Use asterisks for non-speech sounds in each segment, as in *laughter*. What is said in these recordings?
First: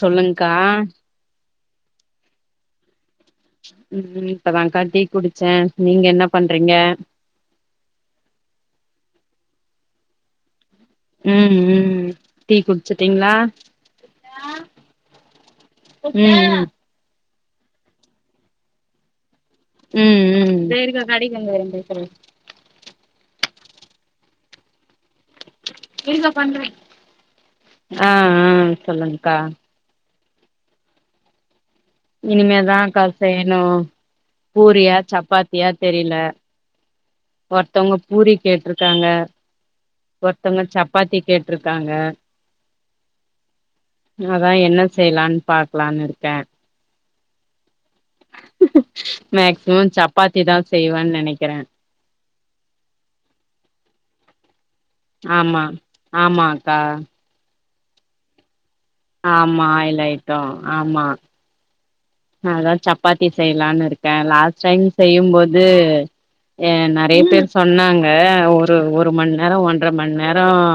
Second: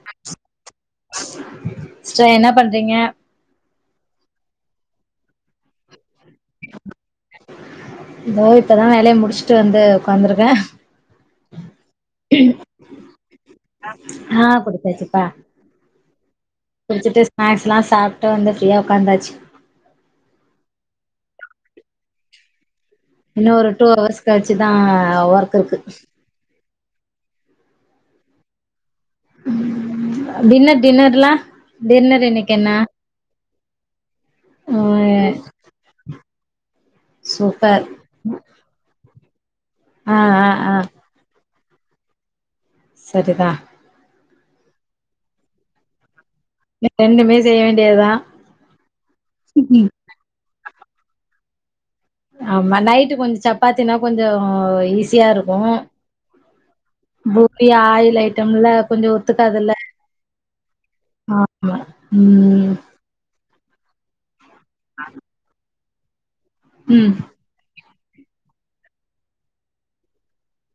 சொல்லுங்க்கா திங்க ம் ம் இப்பதாக்கா ட்டீ குடிச்சே நீங்க என்னப் தோ இப்பதா வேலைய முடிச் ட்டு வந்து உக்காந்துருக்கே ம் ம் டீ குடிச்சட்டீங்களா ஆ குடிச்சாச்சுப்பா ம் ம் ஸ்நாக்ஸ் லா சாப்ட்டு வந்து ஃப்ரீயா உக்காதாச்சு ம் ம் சேரிக்கா கடைக்கு வந்து *unintelligible* இன்னு ஒரு டூ ஹவர்ஸ் கழிச்சுதா ஒர்க் இருக்கு இருக்கா பண்ற ஆ ஆ சொல்லுங்கக்கா டின்னர் டின்னர்ல்லா இனிமேதா க்கா செய்யணும் பூரியா ம் சப்பாத்தியா தெரியல சூப்பர் ஒருத்தவங்க பூரி கேட்ருக்காங்க ஆ ஆ ஒருத்தங்க ஆ சப்பாத்தி கேட் இருக்காங்க சரிதா அதா என்ன செய்யலான் பாக்கலான் இருக்கே ரெண்டுமே செய்ய வேண் மேக்ஸிமம் சப்பாத்தி தா செய்வேன் நனைக்கறே ஆமா நைட்டு கொஞ்ச சப்பாத்தினா கொஞ்சம் ஆம்மா ஆமா க்கா ப்ரிய ஆயில் ஐட்டம்ல கொஞ்சோ ஆம்மா ஒத்துக்காதுல்ல ஆயில் ஐட்டம் ஆமா ஆமா ம் அதா சப்பாத்தி செய்யலான்னு இருக் கே லாஸ் செய்ன் செய்யும் போது கே ம் நறைய பேர் சொன்னாங் ஆ ஒரு ஒரு மண் நேரம் ஒன்றரை மண் நேரம்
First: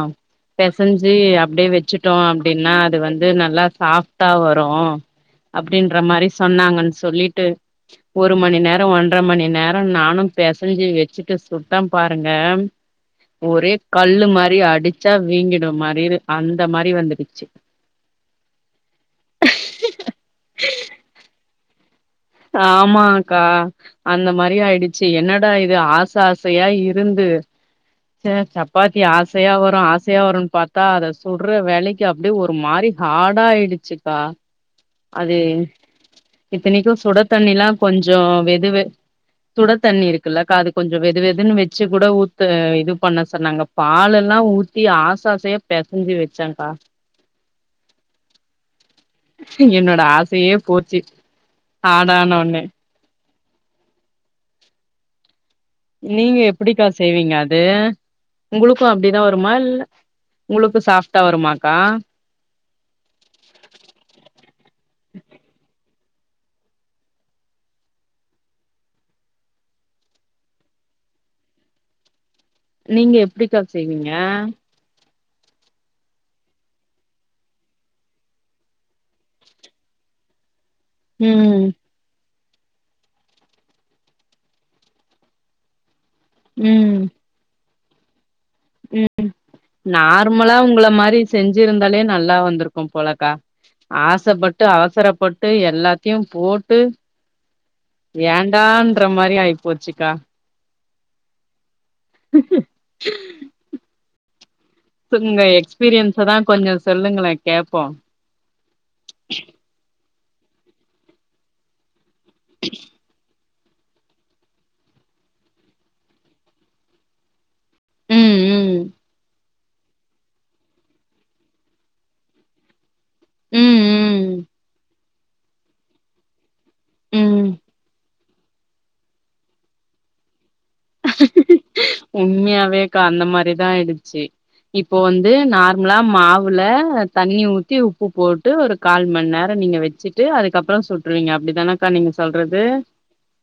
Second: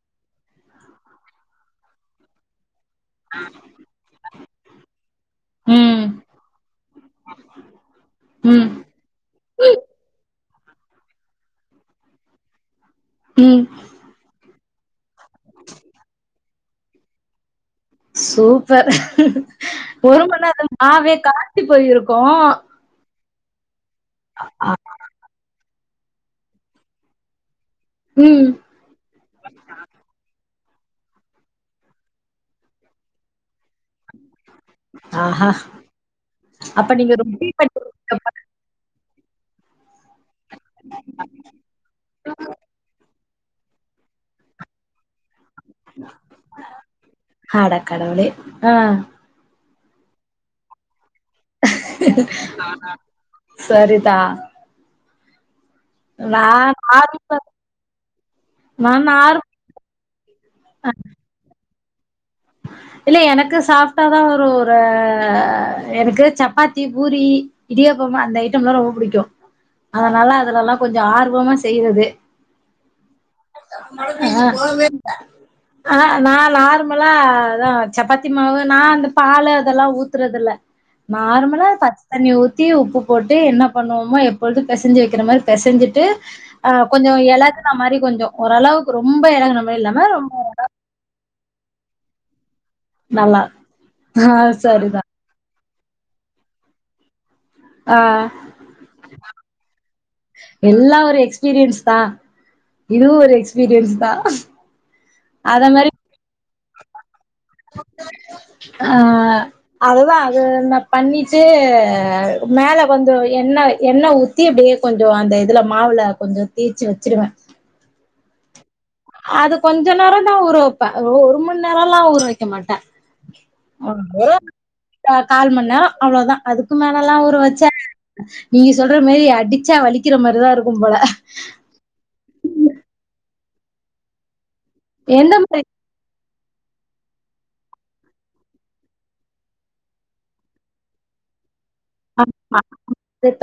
பிசைஞ்சு அப்டியே வச்சுட்டோம் அப்டின்னா வந்து நல்லா சாப்டா வரும் அப்டின்ற ம் மாரி சொன்னாங்கன்னு சொல்லிட்டு ஒரு மணி ம் நேரோ ஒன்ற மணி நேரோ நானு பெசஞ்சி வச்சிட்டு சுட்டே பாருங்க ம் ஒரே கல்லு மாரி அ டிச்சா வீங்கிடு மாரிரு அந்த மாரி வந்துடுச்சு. சூப்பர் ஒரு மணி நேரோ மாவே கா ஞ்சு போயிரு ஆமா க்கா அந்த மாரி ஆ ஆயிடுச்சு என்னடா இ து ஆச ஆசயா இருந்து ச்சே ம் சப்பாத்தி ஆசையா வரு ஆசையா வருன்னு பாத் தா அத சுட்ற வேளைக்கி அப்டியே ஒரு மாரி ஹாடா ஆயிடு ச்சுக்கா அது ஆஹா இத்தனைக்கு அப்ப நீங்க சுட ரொட்டி தண்ணில்லா பண்ணிருக்கீங்க கொஞ்சோ போல வெது வெ சுட தண்ணி இருக்குல்லக்கா அது கொஞ்சோ வெது வெதுன்னு வச்சு கூட ஊத்த இது பண்ண சொன்னாங்க பால் எல்லா ஊத்தி ஆச ஆசயா அடக் கடவுளே ஆ க்கு என்னோட ஆசையே போச்சு ஹார்டானோனே *inaudible* சரிதா நீங்க நா எப்பிடிக்கா செய்வீங்க நார்மல் அது? உங்களுக்கு நா அப்டிதா நார் வருமா இல்ல உங்களுக்கு சாஃப்டா வருமா? க்கா இல்ல எனக்கு சாஃப்டாதா வரு ஒரு எனக்கு சப்பாத்தி பூரி இடியாப்பமா அந்த ஐட்டம்லா ரொம்ப புடிக்கு. அதனால அதுல எல்லா கொஞ்ச ஆர்வமா செய்றது நீங்க எப்டிக்கா செய்வீங்க? ஆ ஆ நா நார்மலா அதா சப்பாத்தி மாவு நா அந்த பாலு அதெல்லா ஊத்துறது இல்ல ம் நார்மலா பச்ச தண்ணி ஊத் தி உப்பு போட்டு என்ன பண்ணுவமோ எப்பொழுது பெசஞ்சு வைக்கிற மாரி பெசஞ்சிட்டு ஆ கொஞ்சோ எளகு ம மாரி கொஞ்சோ ஓரளவுக்கு ம் ரொம்ப ம் எலகுன மாரி இல்லாம ரொம்ப நார்மலா உங்கள மாரி செஞ்சிருந்தாலே நல் லா வந்துரு க்கும் போலக்கா நல்லா ஆ ஆசப்பட்டு சரிதா அவசரப்பட்டு எ ல்லாத்தையு போட்டு ஆ ஏன்டான்ற மாரி ஆயி போச்சுக்கா எல்லா ஒரு எக்ஸ்பீரியன்ஸ் தா இதுவு ஒரு எக்ஸ்பீரியன்ஸ் தா உங்க அத மாரி எக்ஸ்பீரியன்ஸ தா கொஞ்சொ சொல்லுங்களே கேப்போ ஆ அதுதா ஏ ந பண்ணிச்சு மேல வந்து எண்ண எண்ண ஊத்தி அப்டியே கொஞ்சொ அந்த இதுல மாவுல கொஞ்சொ தேச்சு வச்சுடுவே ம் ம் அது கொஞ்ச நேரந்தா ஊற வப்பே ஒ ஒரு மண் நேரொல்லா ஊற வக்க மாட்டே ம் *unintelligible* அ கால் மண்நேரொ அவ்ளோதா அதுக்கு மேலல்லா ம் ஊற ம் வச்சா நீங்க சொல்ற மாரி அடிச்சா வலிக்கிற மாரிதா இரு உண்மயாவேக்கா அந்த மாரி தா இருந்ச்சி இப்போ வந்து எந்த மாரி நார்மலா மா வுல தண்ணி ஊத்தி உப்பு போட்டு ஒரு கால் மண் நேர நீங்க வச்சுட்டு அதுக்கப்ற சுட்ருவீங்க அப்டிதான ஆமா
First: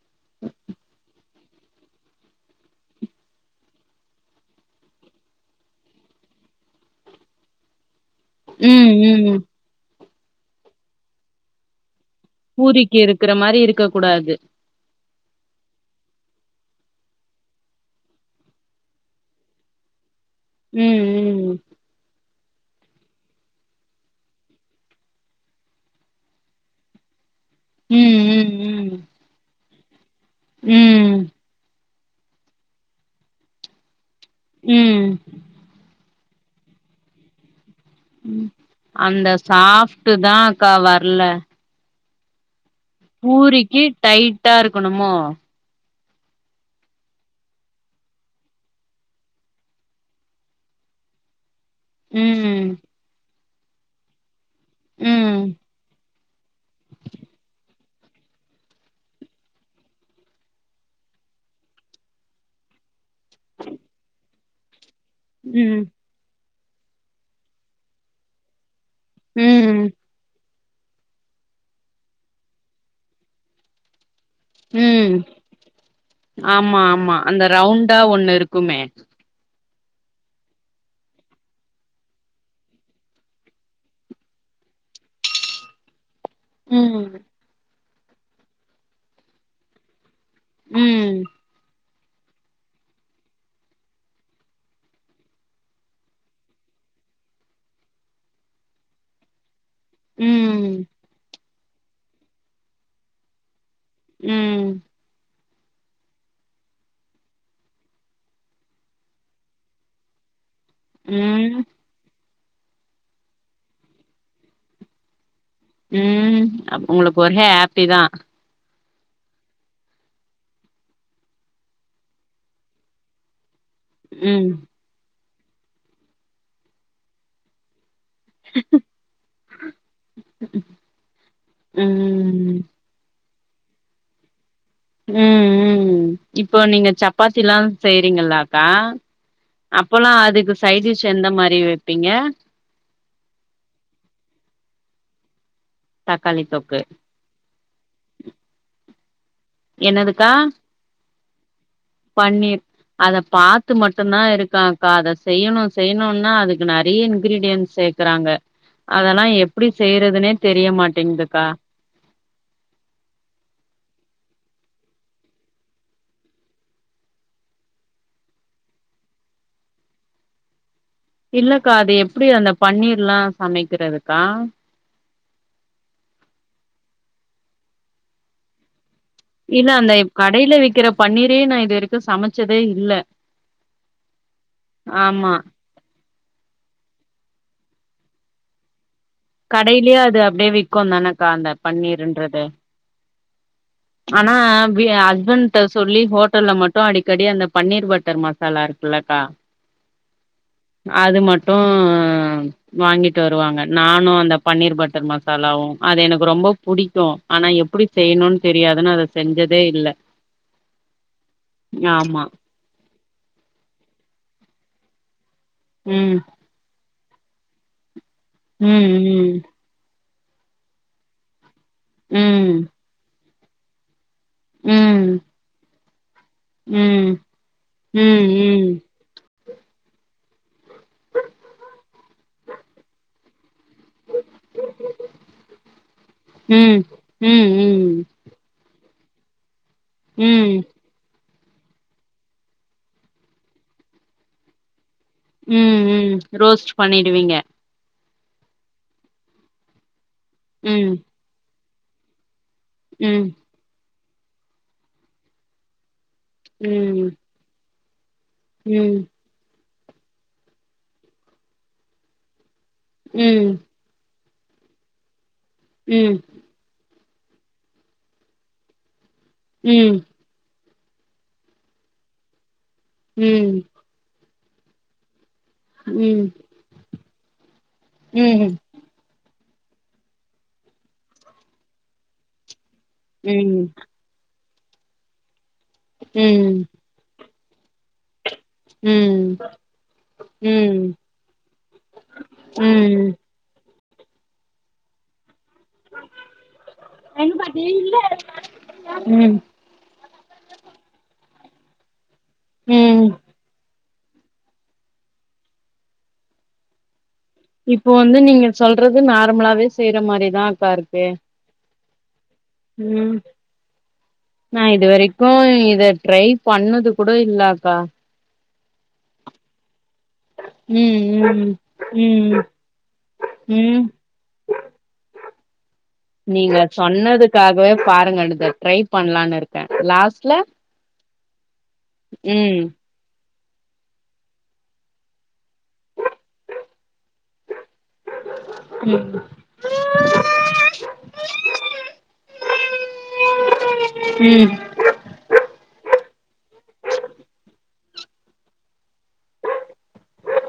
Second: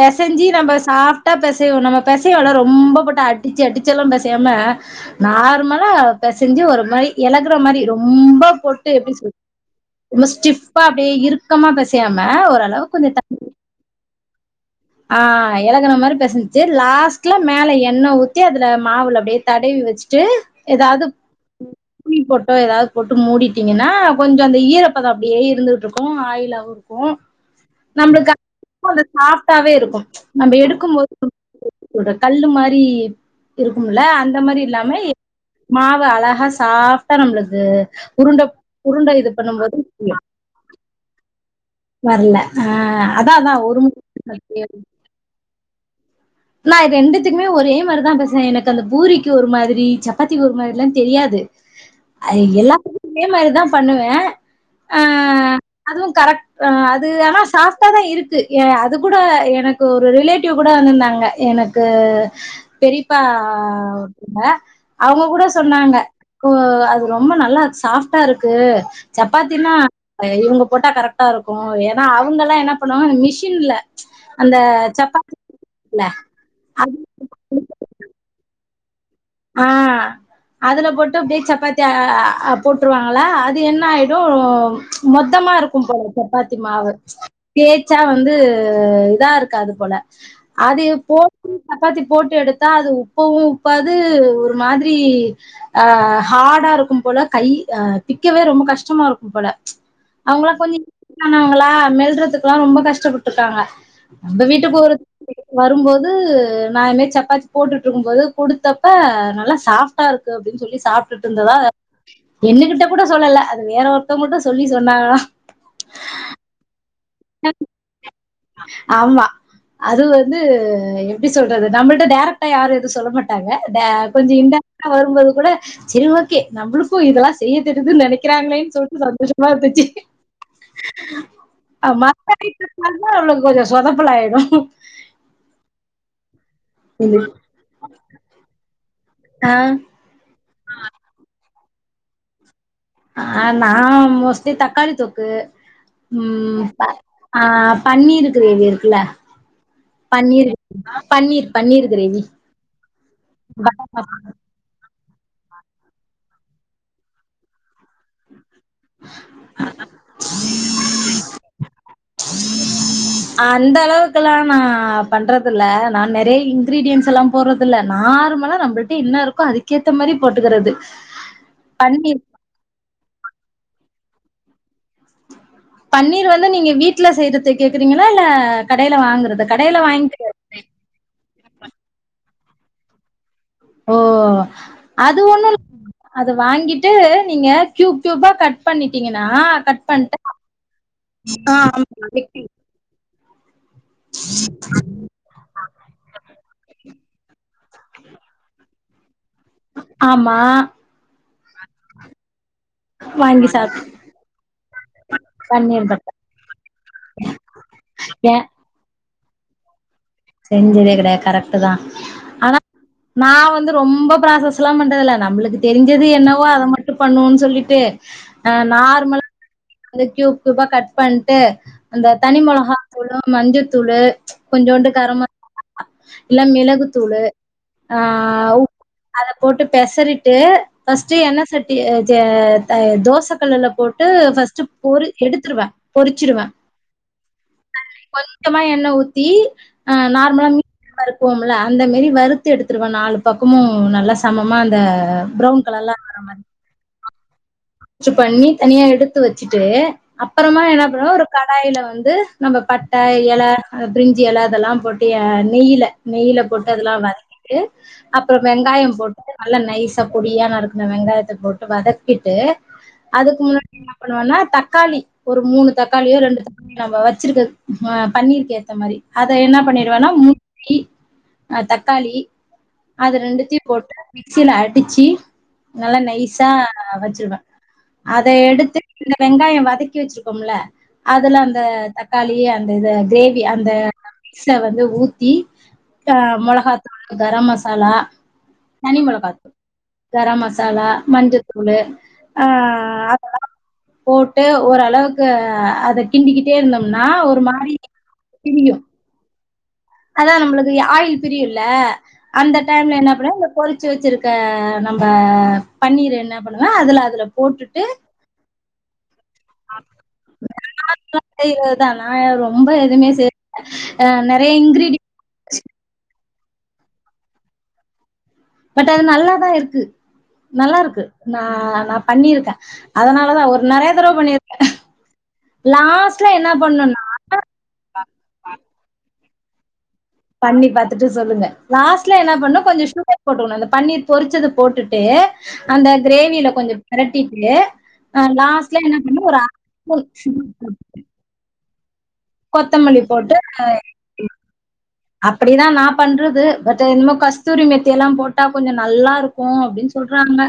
பெசஞ்சி நம்ப சாஃப்டா பெ சைவ நம்ம பெசைவொல ரொம்ப போட்டு அடிச்சு அடிச்சல்லா பெசையாம நார்மலா பெசஞ்சு ஒரு மாரி எலகுற மாரி ரொ ம்ப போட்டு ம் எப்டி சொல் ம் ரொம்ப ஸ்டிஃப்பா அப்டியே இறுக்கமா பெ சயாம ஓரளவுக்கொஞ்ச ட க்க கூடாது ஆ எலகுன மாரி பெசஞ்சுட்டு லாஸ்ட்ல மேல எண்ண ஊத்தி அதுல மாவுல அப்டியே தடவி வச்சு சு ம் எதாவ்து ம் துணி போ ப எதாவ்து போட்டு மூடிட்டிங்கன்னா கொஞ்ச அந்த ஈரப்பதோ அப்டியே இருந்துகிட்ருக்கு ஆயிலாவு இருக்கு நம்ளுக்கு ம் ம் *inaudible* டாவே இருக்கு நம்ப எடுக்கும்போ *inaudible* ம் ம் *unintelligible* கல்லு மாரி இருக்கும்ல அந் த மாரி ம் இல்லாமயெ மா வு அழகா சாஃப்டா நம்ளுக்கு அந்த சாஃப்டு தா அக்கா வர்ல வர்ல பூரிக்கு டைட்டா இருக்கணுமோ நான் ரெண்டுத்துக்குமே ஒரே மாரிதான் பேசய்றேன் எனக்கு அந்த பூரிக்கு ஒரு மாரி சப்பாத்திக்கு ஒரு மாரி எல்லா தெரியாது அ ம் எல்லா ஏமா இருதா தான் பண்ணுவேன் உம் ஆஹ அது ஆனா சாஃப்டாதான் இருக்கு அது கூட எனக்கு ஒரு ரிலேட்டிவ் கூட வந்திருந்தாங்க எனக்கு பெரிய ப்ப ஓங்க *inaudible* அவங்க கூட ம் சொன்னாங்க அது ரொம்ப நல்லா சாஃப்டா இருக்கு சப்பாத்தனா ம் இவங்க போட்டா கரெக்டா இருக்கும்ஏன்னா அவங்க எல்லா என்ன பண்ணுவாங்க மிஷின்ல அந்த ம் சப்பாத்தி இருகில்ல ஆமா ஆமா அந்த ரவுண்டா ஒண்ணு இருக்கு குமர் *unintelligible* ஆஹ் அதுல போட்டு பீக் சப்பாத்தி போட்டுருவாங்களா அது என்ன ஆயிடும் மொத்தமா இருக்கும் போல சப்பாத்தி மாவு ம் க ச்சா வந்து இதா இருக்காது போல அது போ ம் *unintelligible* ப்பத்தி போட்டு எடுத்தா அது உப்பவும் உப்பா அது ஒரு மாதிரி அஹ ஹார்டா இருக்கும் போல கை அஹ பிக்கவே ரொம்ப கஷ்டமா இருக்கும் போல அவங்கள ம் கொஞ்சம் மெல்றதுக்குெல்லாம் ரொம்ப கஷ்டப்பிருக்காங்க நம்ம ம் வீட்டு போறது வரும்போது நான்மி சப்பாத்தி போட்டுட்டு இருக்கும்போது கொடுத்த இப்ப நல்லா சாப்டா இருக்கு அப்பின்னு சொல்லி சாப்பிட்டுட்டு இருந்ததா ம் என்னகிட்ட கூட சொல்லல அது வேற ஒருத்தவங்கங்களிட்டும் சொல்லி சொன்னாங்கா உம் அ உங்களுக்கு ஒரே ஹாப்பி தான் ஆமா அது வந்து எப்படி சொல்றது நம்மளிட்ட டைரக்ட்டா யாரும் எதுவும் சொல்ல மாட்டாங்க கொஞ்சம் ம் இண்டைரட்டா வரும்போது கூட சரி ஓகே நம்மளுக்கும் இதெல்லாம் செய்ய தெ நினைக்கிறாங்களேன்னு சொல்லிட்டு சந்தோஷமா இருந்துச்சு மா ம் ளுக்கு கொஞ்சம் சோதப்பலாயிடும் உம் உம் இப்போ நீங்க சப்பாத்தி எல்லாம் செய்யறீங்களா அக்கா ஆ அப்பல்லாம் அதுக்கு சைடிஸ் எந்த மாதிரி வைப்பீங்க ஆஹ நான் மோஸ்லி தக்காளி தொக்கு தக்காளி உம் தொக்கு ஆஹ பன்னீர் கிரேவி இருக்குல்ல பன்னீரு பன்னீர் பன்னீர் கிரேவி பண்ணி அத பார்த்து மட்டும்தான் இருக்காக்கா அதை செய்யணும் செய்யணும்னா அதுக்கு நிறைய இன்கிரீடியன்ட்ஸ் சேக்றாங்க அதெல்லாம் எப்படி செய்றதுனே தெரியமாட்டேங்குதுக்கா நான் பண்றது இல்ல நான் நிறைய இன்கிரீடியன்ஸ் எல்லாம் போறது இல்ல நார்மலா நம்மளிட்ட என்ன இருக்கோ அதுக்கேத்த மாதிரி போட்டுக்கிறது இல்லக்கா அது பன்னீர் எப்படி அந்த பன்னீர் எல்லாம் சமைக்கிறது கா பன்னீர் வந்து நீங்க வீட்டுல செய்றது கேக்குறீங்களா இல்ல கடையில வாங்குறதா இல்ல கடையில அந்த வாங்கிக்க கடையில விக்கிற பன்னீரே நான் இது வரைக்கும் சமைச்ச சமைச்சதே இல்ல ஓ அது ஆமா ஒண்ணும் அது வாங்கிட்டு நீங்க க்யூப் கியூபா கட் பண்ணி கடையிலயே அது அப்படியே விக்கும் தானக்கா அந்த ஆ பன்னீருன்றது ஆனா ஹஸ்பண்ட சொல்லி ஹோட்டல்ல மட்டும் அடிக்கடி அந்த பன்னீர் பட்டர் மசாலா இருக்குல்லக்கா ஆமா உம் வாங்கிட்டு வாங்கி வருவாங்க சாப்ட் நானும் அந்த பன்னீர் பட்டர் மசாலாவும் பன்னீர் அது பட்டர் எனக்கு ரொம்ப புடிக்கும் ஆனா எப்படி சிக்கன் செய்யணும்னு அத செஞ்சதே இல்லை செஞ்சதே கிடையாது கரெக்ட் தான் ஆனா நான் வந்து ரொம்ப ப்ராசஸ் லாம் பன் ல்ல நம்மளுக்கு அ தெரிஞ்சது என்னவோ அத மாரி பண்ணுவோன்னு சொல்லிட்டு உம் உம் அந்த கியூப் கியூபா கட் பண்ட்டு அந்த தனி ம் மிளகாதூளும் மஞ்சத் தூளு கொஞ்சோண்டு ம் கரம் ம அ இல்ல ம் மிளகுத்தூளு ஆ ம் உ ம் போட்டு பெசறிட்டு ஃபஸ்ட்டு எண்ண சட்டி அ ஜ ஆ தோசக்கல்லுல போட்டு ஃபஸ்ட்டு பொரு எடுத்துருவே பொரிச்சிருவே ம் ம் ம் அதுல கொஞ்சமா எண்ண ஊத் தி ஆ ம் நார்மலா ம் மீ வறு ப்போம்ல அந்த மாரி வறுத்து எடுத்துருவே நாலு பக்கமு நல்லா சமமா அந்த ப்ரௌன் ம் கலர்ல ம் ரோஸ்ட் பண்ணி ருவீங்க ஸ்ட்டு பண்ணி தனியா எடுத்து வச்சிட்டு அப்பறந்தா என்னா ம் பண்ணவ ஒரு க டாயில வந்து நம்ம பட்ட ம் எல அத ப்ரிஞ்சி எல அதெல்லா போட்டு ஆ நெய்யில நெய்யில போட்டு அதெல்லா ம் வதக்கிட்டு அப்பற வெங்காயோ ம் போட்டு நல்லா நை ஸா பொடியா நறுக்குன வெங்காயத்த போட்டு வதக்கிட்டு ம் அதுக்கு முன்னாடி என்ன பண்ணுவனா தக்காளி ஒரு மூணு தக்காளியோ ம் ரெண்டு தக்காளியோ நம்ம வ ச்சிருக்க ஆ பன்னீருக்கு ஏத்த மாரி அத என்னா ம் பண்ணிருவேன்னா ஊ த்தி ஆ தக்காளி அது ம் ரெண்டுத்தயு போட்டு மி க்ஸில அடிச்சி நல்லா ம் நைஸா வச்சிருவ அத ம் எடுத்து இந்த வெங்காயோ வதக்கி வச்சிருக்கோம்ல அதுல அந்த தக்காளி அந்த இத ம் கிரேவி ம் அந்த மிக்ஸ்ல வந்து ஊத்தி ஆஹ் ம் மொளகாத்தூலு கரம் மசாலா தனி ம் மொளகா தூள் கரம் மசாலா மஞ்சத்தூளு ஆ உம் அத போட்டு ஓரளவுக்கு அ அத கிண்டிக்கிட்டே இருந்தோனா ஒரு மாரி பிரியு ம் அதா நம்மளுக்கு ஆயில் பிரியுல அந்த டைம்ல ம் என்ன பண்ணணு அந்த பொ வச்சு வச்சிருக்க நம்ம பன்னீர என்ன பண்ணுவ அதுல அதுல போட்டுட்டு இப்போ வந்து நீங்க சொல்றது நார்மலாவே செய்யற மாரிதா அக்கா இருக்கு *inaudible* ந ரொம்ப எதுமே ம் சேக்கல நறைய நா இங்கி இது வரை க்கும் இத ட்ரை பண்ணது கூட இல்லாக்கா பட் அது நல்லாதான் இருக்கு நல்லா ம் இருக்கு ம் நான் நான் ம் பண்ணிருக்கேன் அதனாலதான் ஒரு ம் நறைய தடவை பண்ணிருக்கேன் நீங்க சொன்னதுக்காகவே பாருங்க இதை ட்ரை பண்ணலான்னு இருக்கு ாஸ்ட் *inaudible* பண்ணி பாத்துட்டு சொல்லுங்க லாஸ்ட்ல என்ன பண்ணோ ம் கொஞ்சோ சுகர் போட்டுக்கணோ அந்த பன்னீர் பொறிச்சது போட்டுட்டு அந்த கிரேவியில கொஞ்சோ பெரட்டிட்டு அஹ் லாஸ்ட்ல என்ன ம் பண்ண ஒரு *unintelligible* அதுல கொத்தமல்லி போட்டு ம் அப்படிதான் நான் பண்றது பட் இந்தனம கஸ்தூரி மெத்தி எல்லா போட்டா கொஞ்சௌ நல்லா இருக்கௌ அப்படின்னு சொல்றாங்க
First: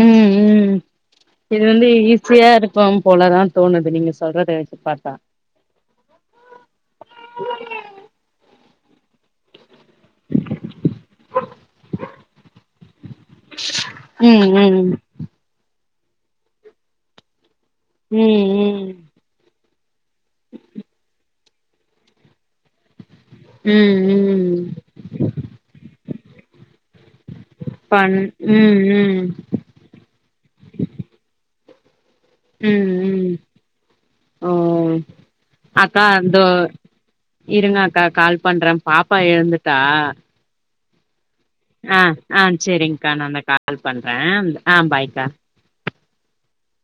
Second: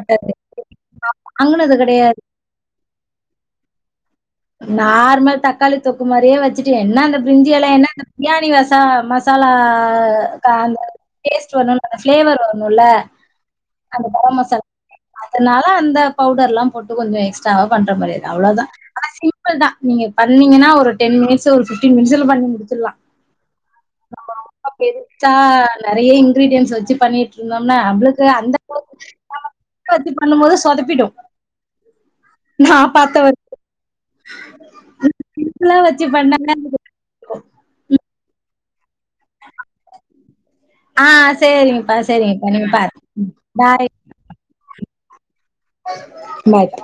உம் உம் இது வாங்குனது வந்து கெடையாது ஈஸியா இருக்கோ போலதான் தோணுது நீங்க சொல்றத வச்சு பாத்தா நார்மல் தக்காளி தொக்கு மாரியே வச்சுட்டு என்ன அந்த பிரிஞ்ஜ எல்லா என்ன அந்த பிரியாணி வச மசாலா பளும் அந்த ப ம் மசாலா ம் அதனால அந்த *inaudible* பவுடர் எல்லா போட்டு கொஞ்சோ எக் வா பண்ற முரியாது அவ்வளோதான் ம் சிம்பிள் தான் நீங்க பண்ணீங்கன்னா ஒரு டென் மிடஸ் ஒரு பிப்டின் மினிடஸ் பண்ணி முடித்துலா ம் ம் ம் நம்ப *inaudible* நெறைய இன்கிரிடியன்ஸ் வச்சு பண்ணிட்ருந்தொம்னா பண் நம்ளுக்கு அந்த ம் ம் *inaudible* வச்சு பண்ணும் போது சொதப்பிடு நா ம் பாத்த ம் வரைக்கு ஓ சிம்பிளா அக்கா வச்சு அந்தோ பண்ணாங்க இருங்க அக்கா கால் பண்ற பாப்பா எழுந்துட்டா ஆ சரிங்கப்பா ஆ ஆ சரிங்கப்பா நீங்க சேரிங்க்கா பாருங்க நாந்த கால் பாய் பண்றே ஆ பாய் கா மேட்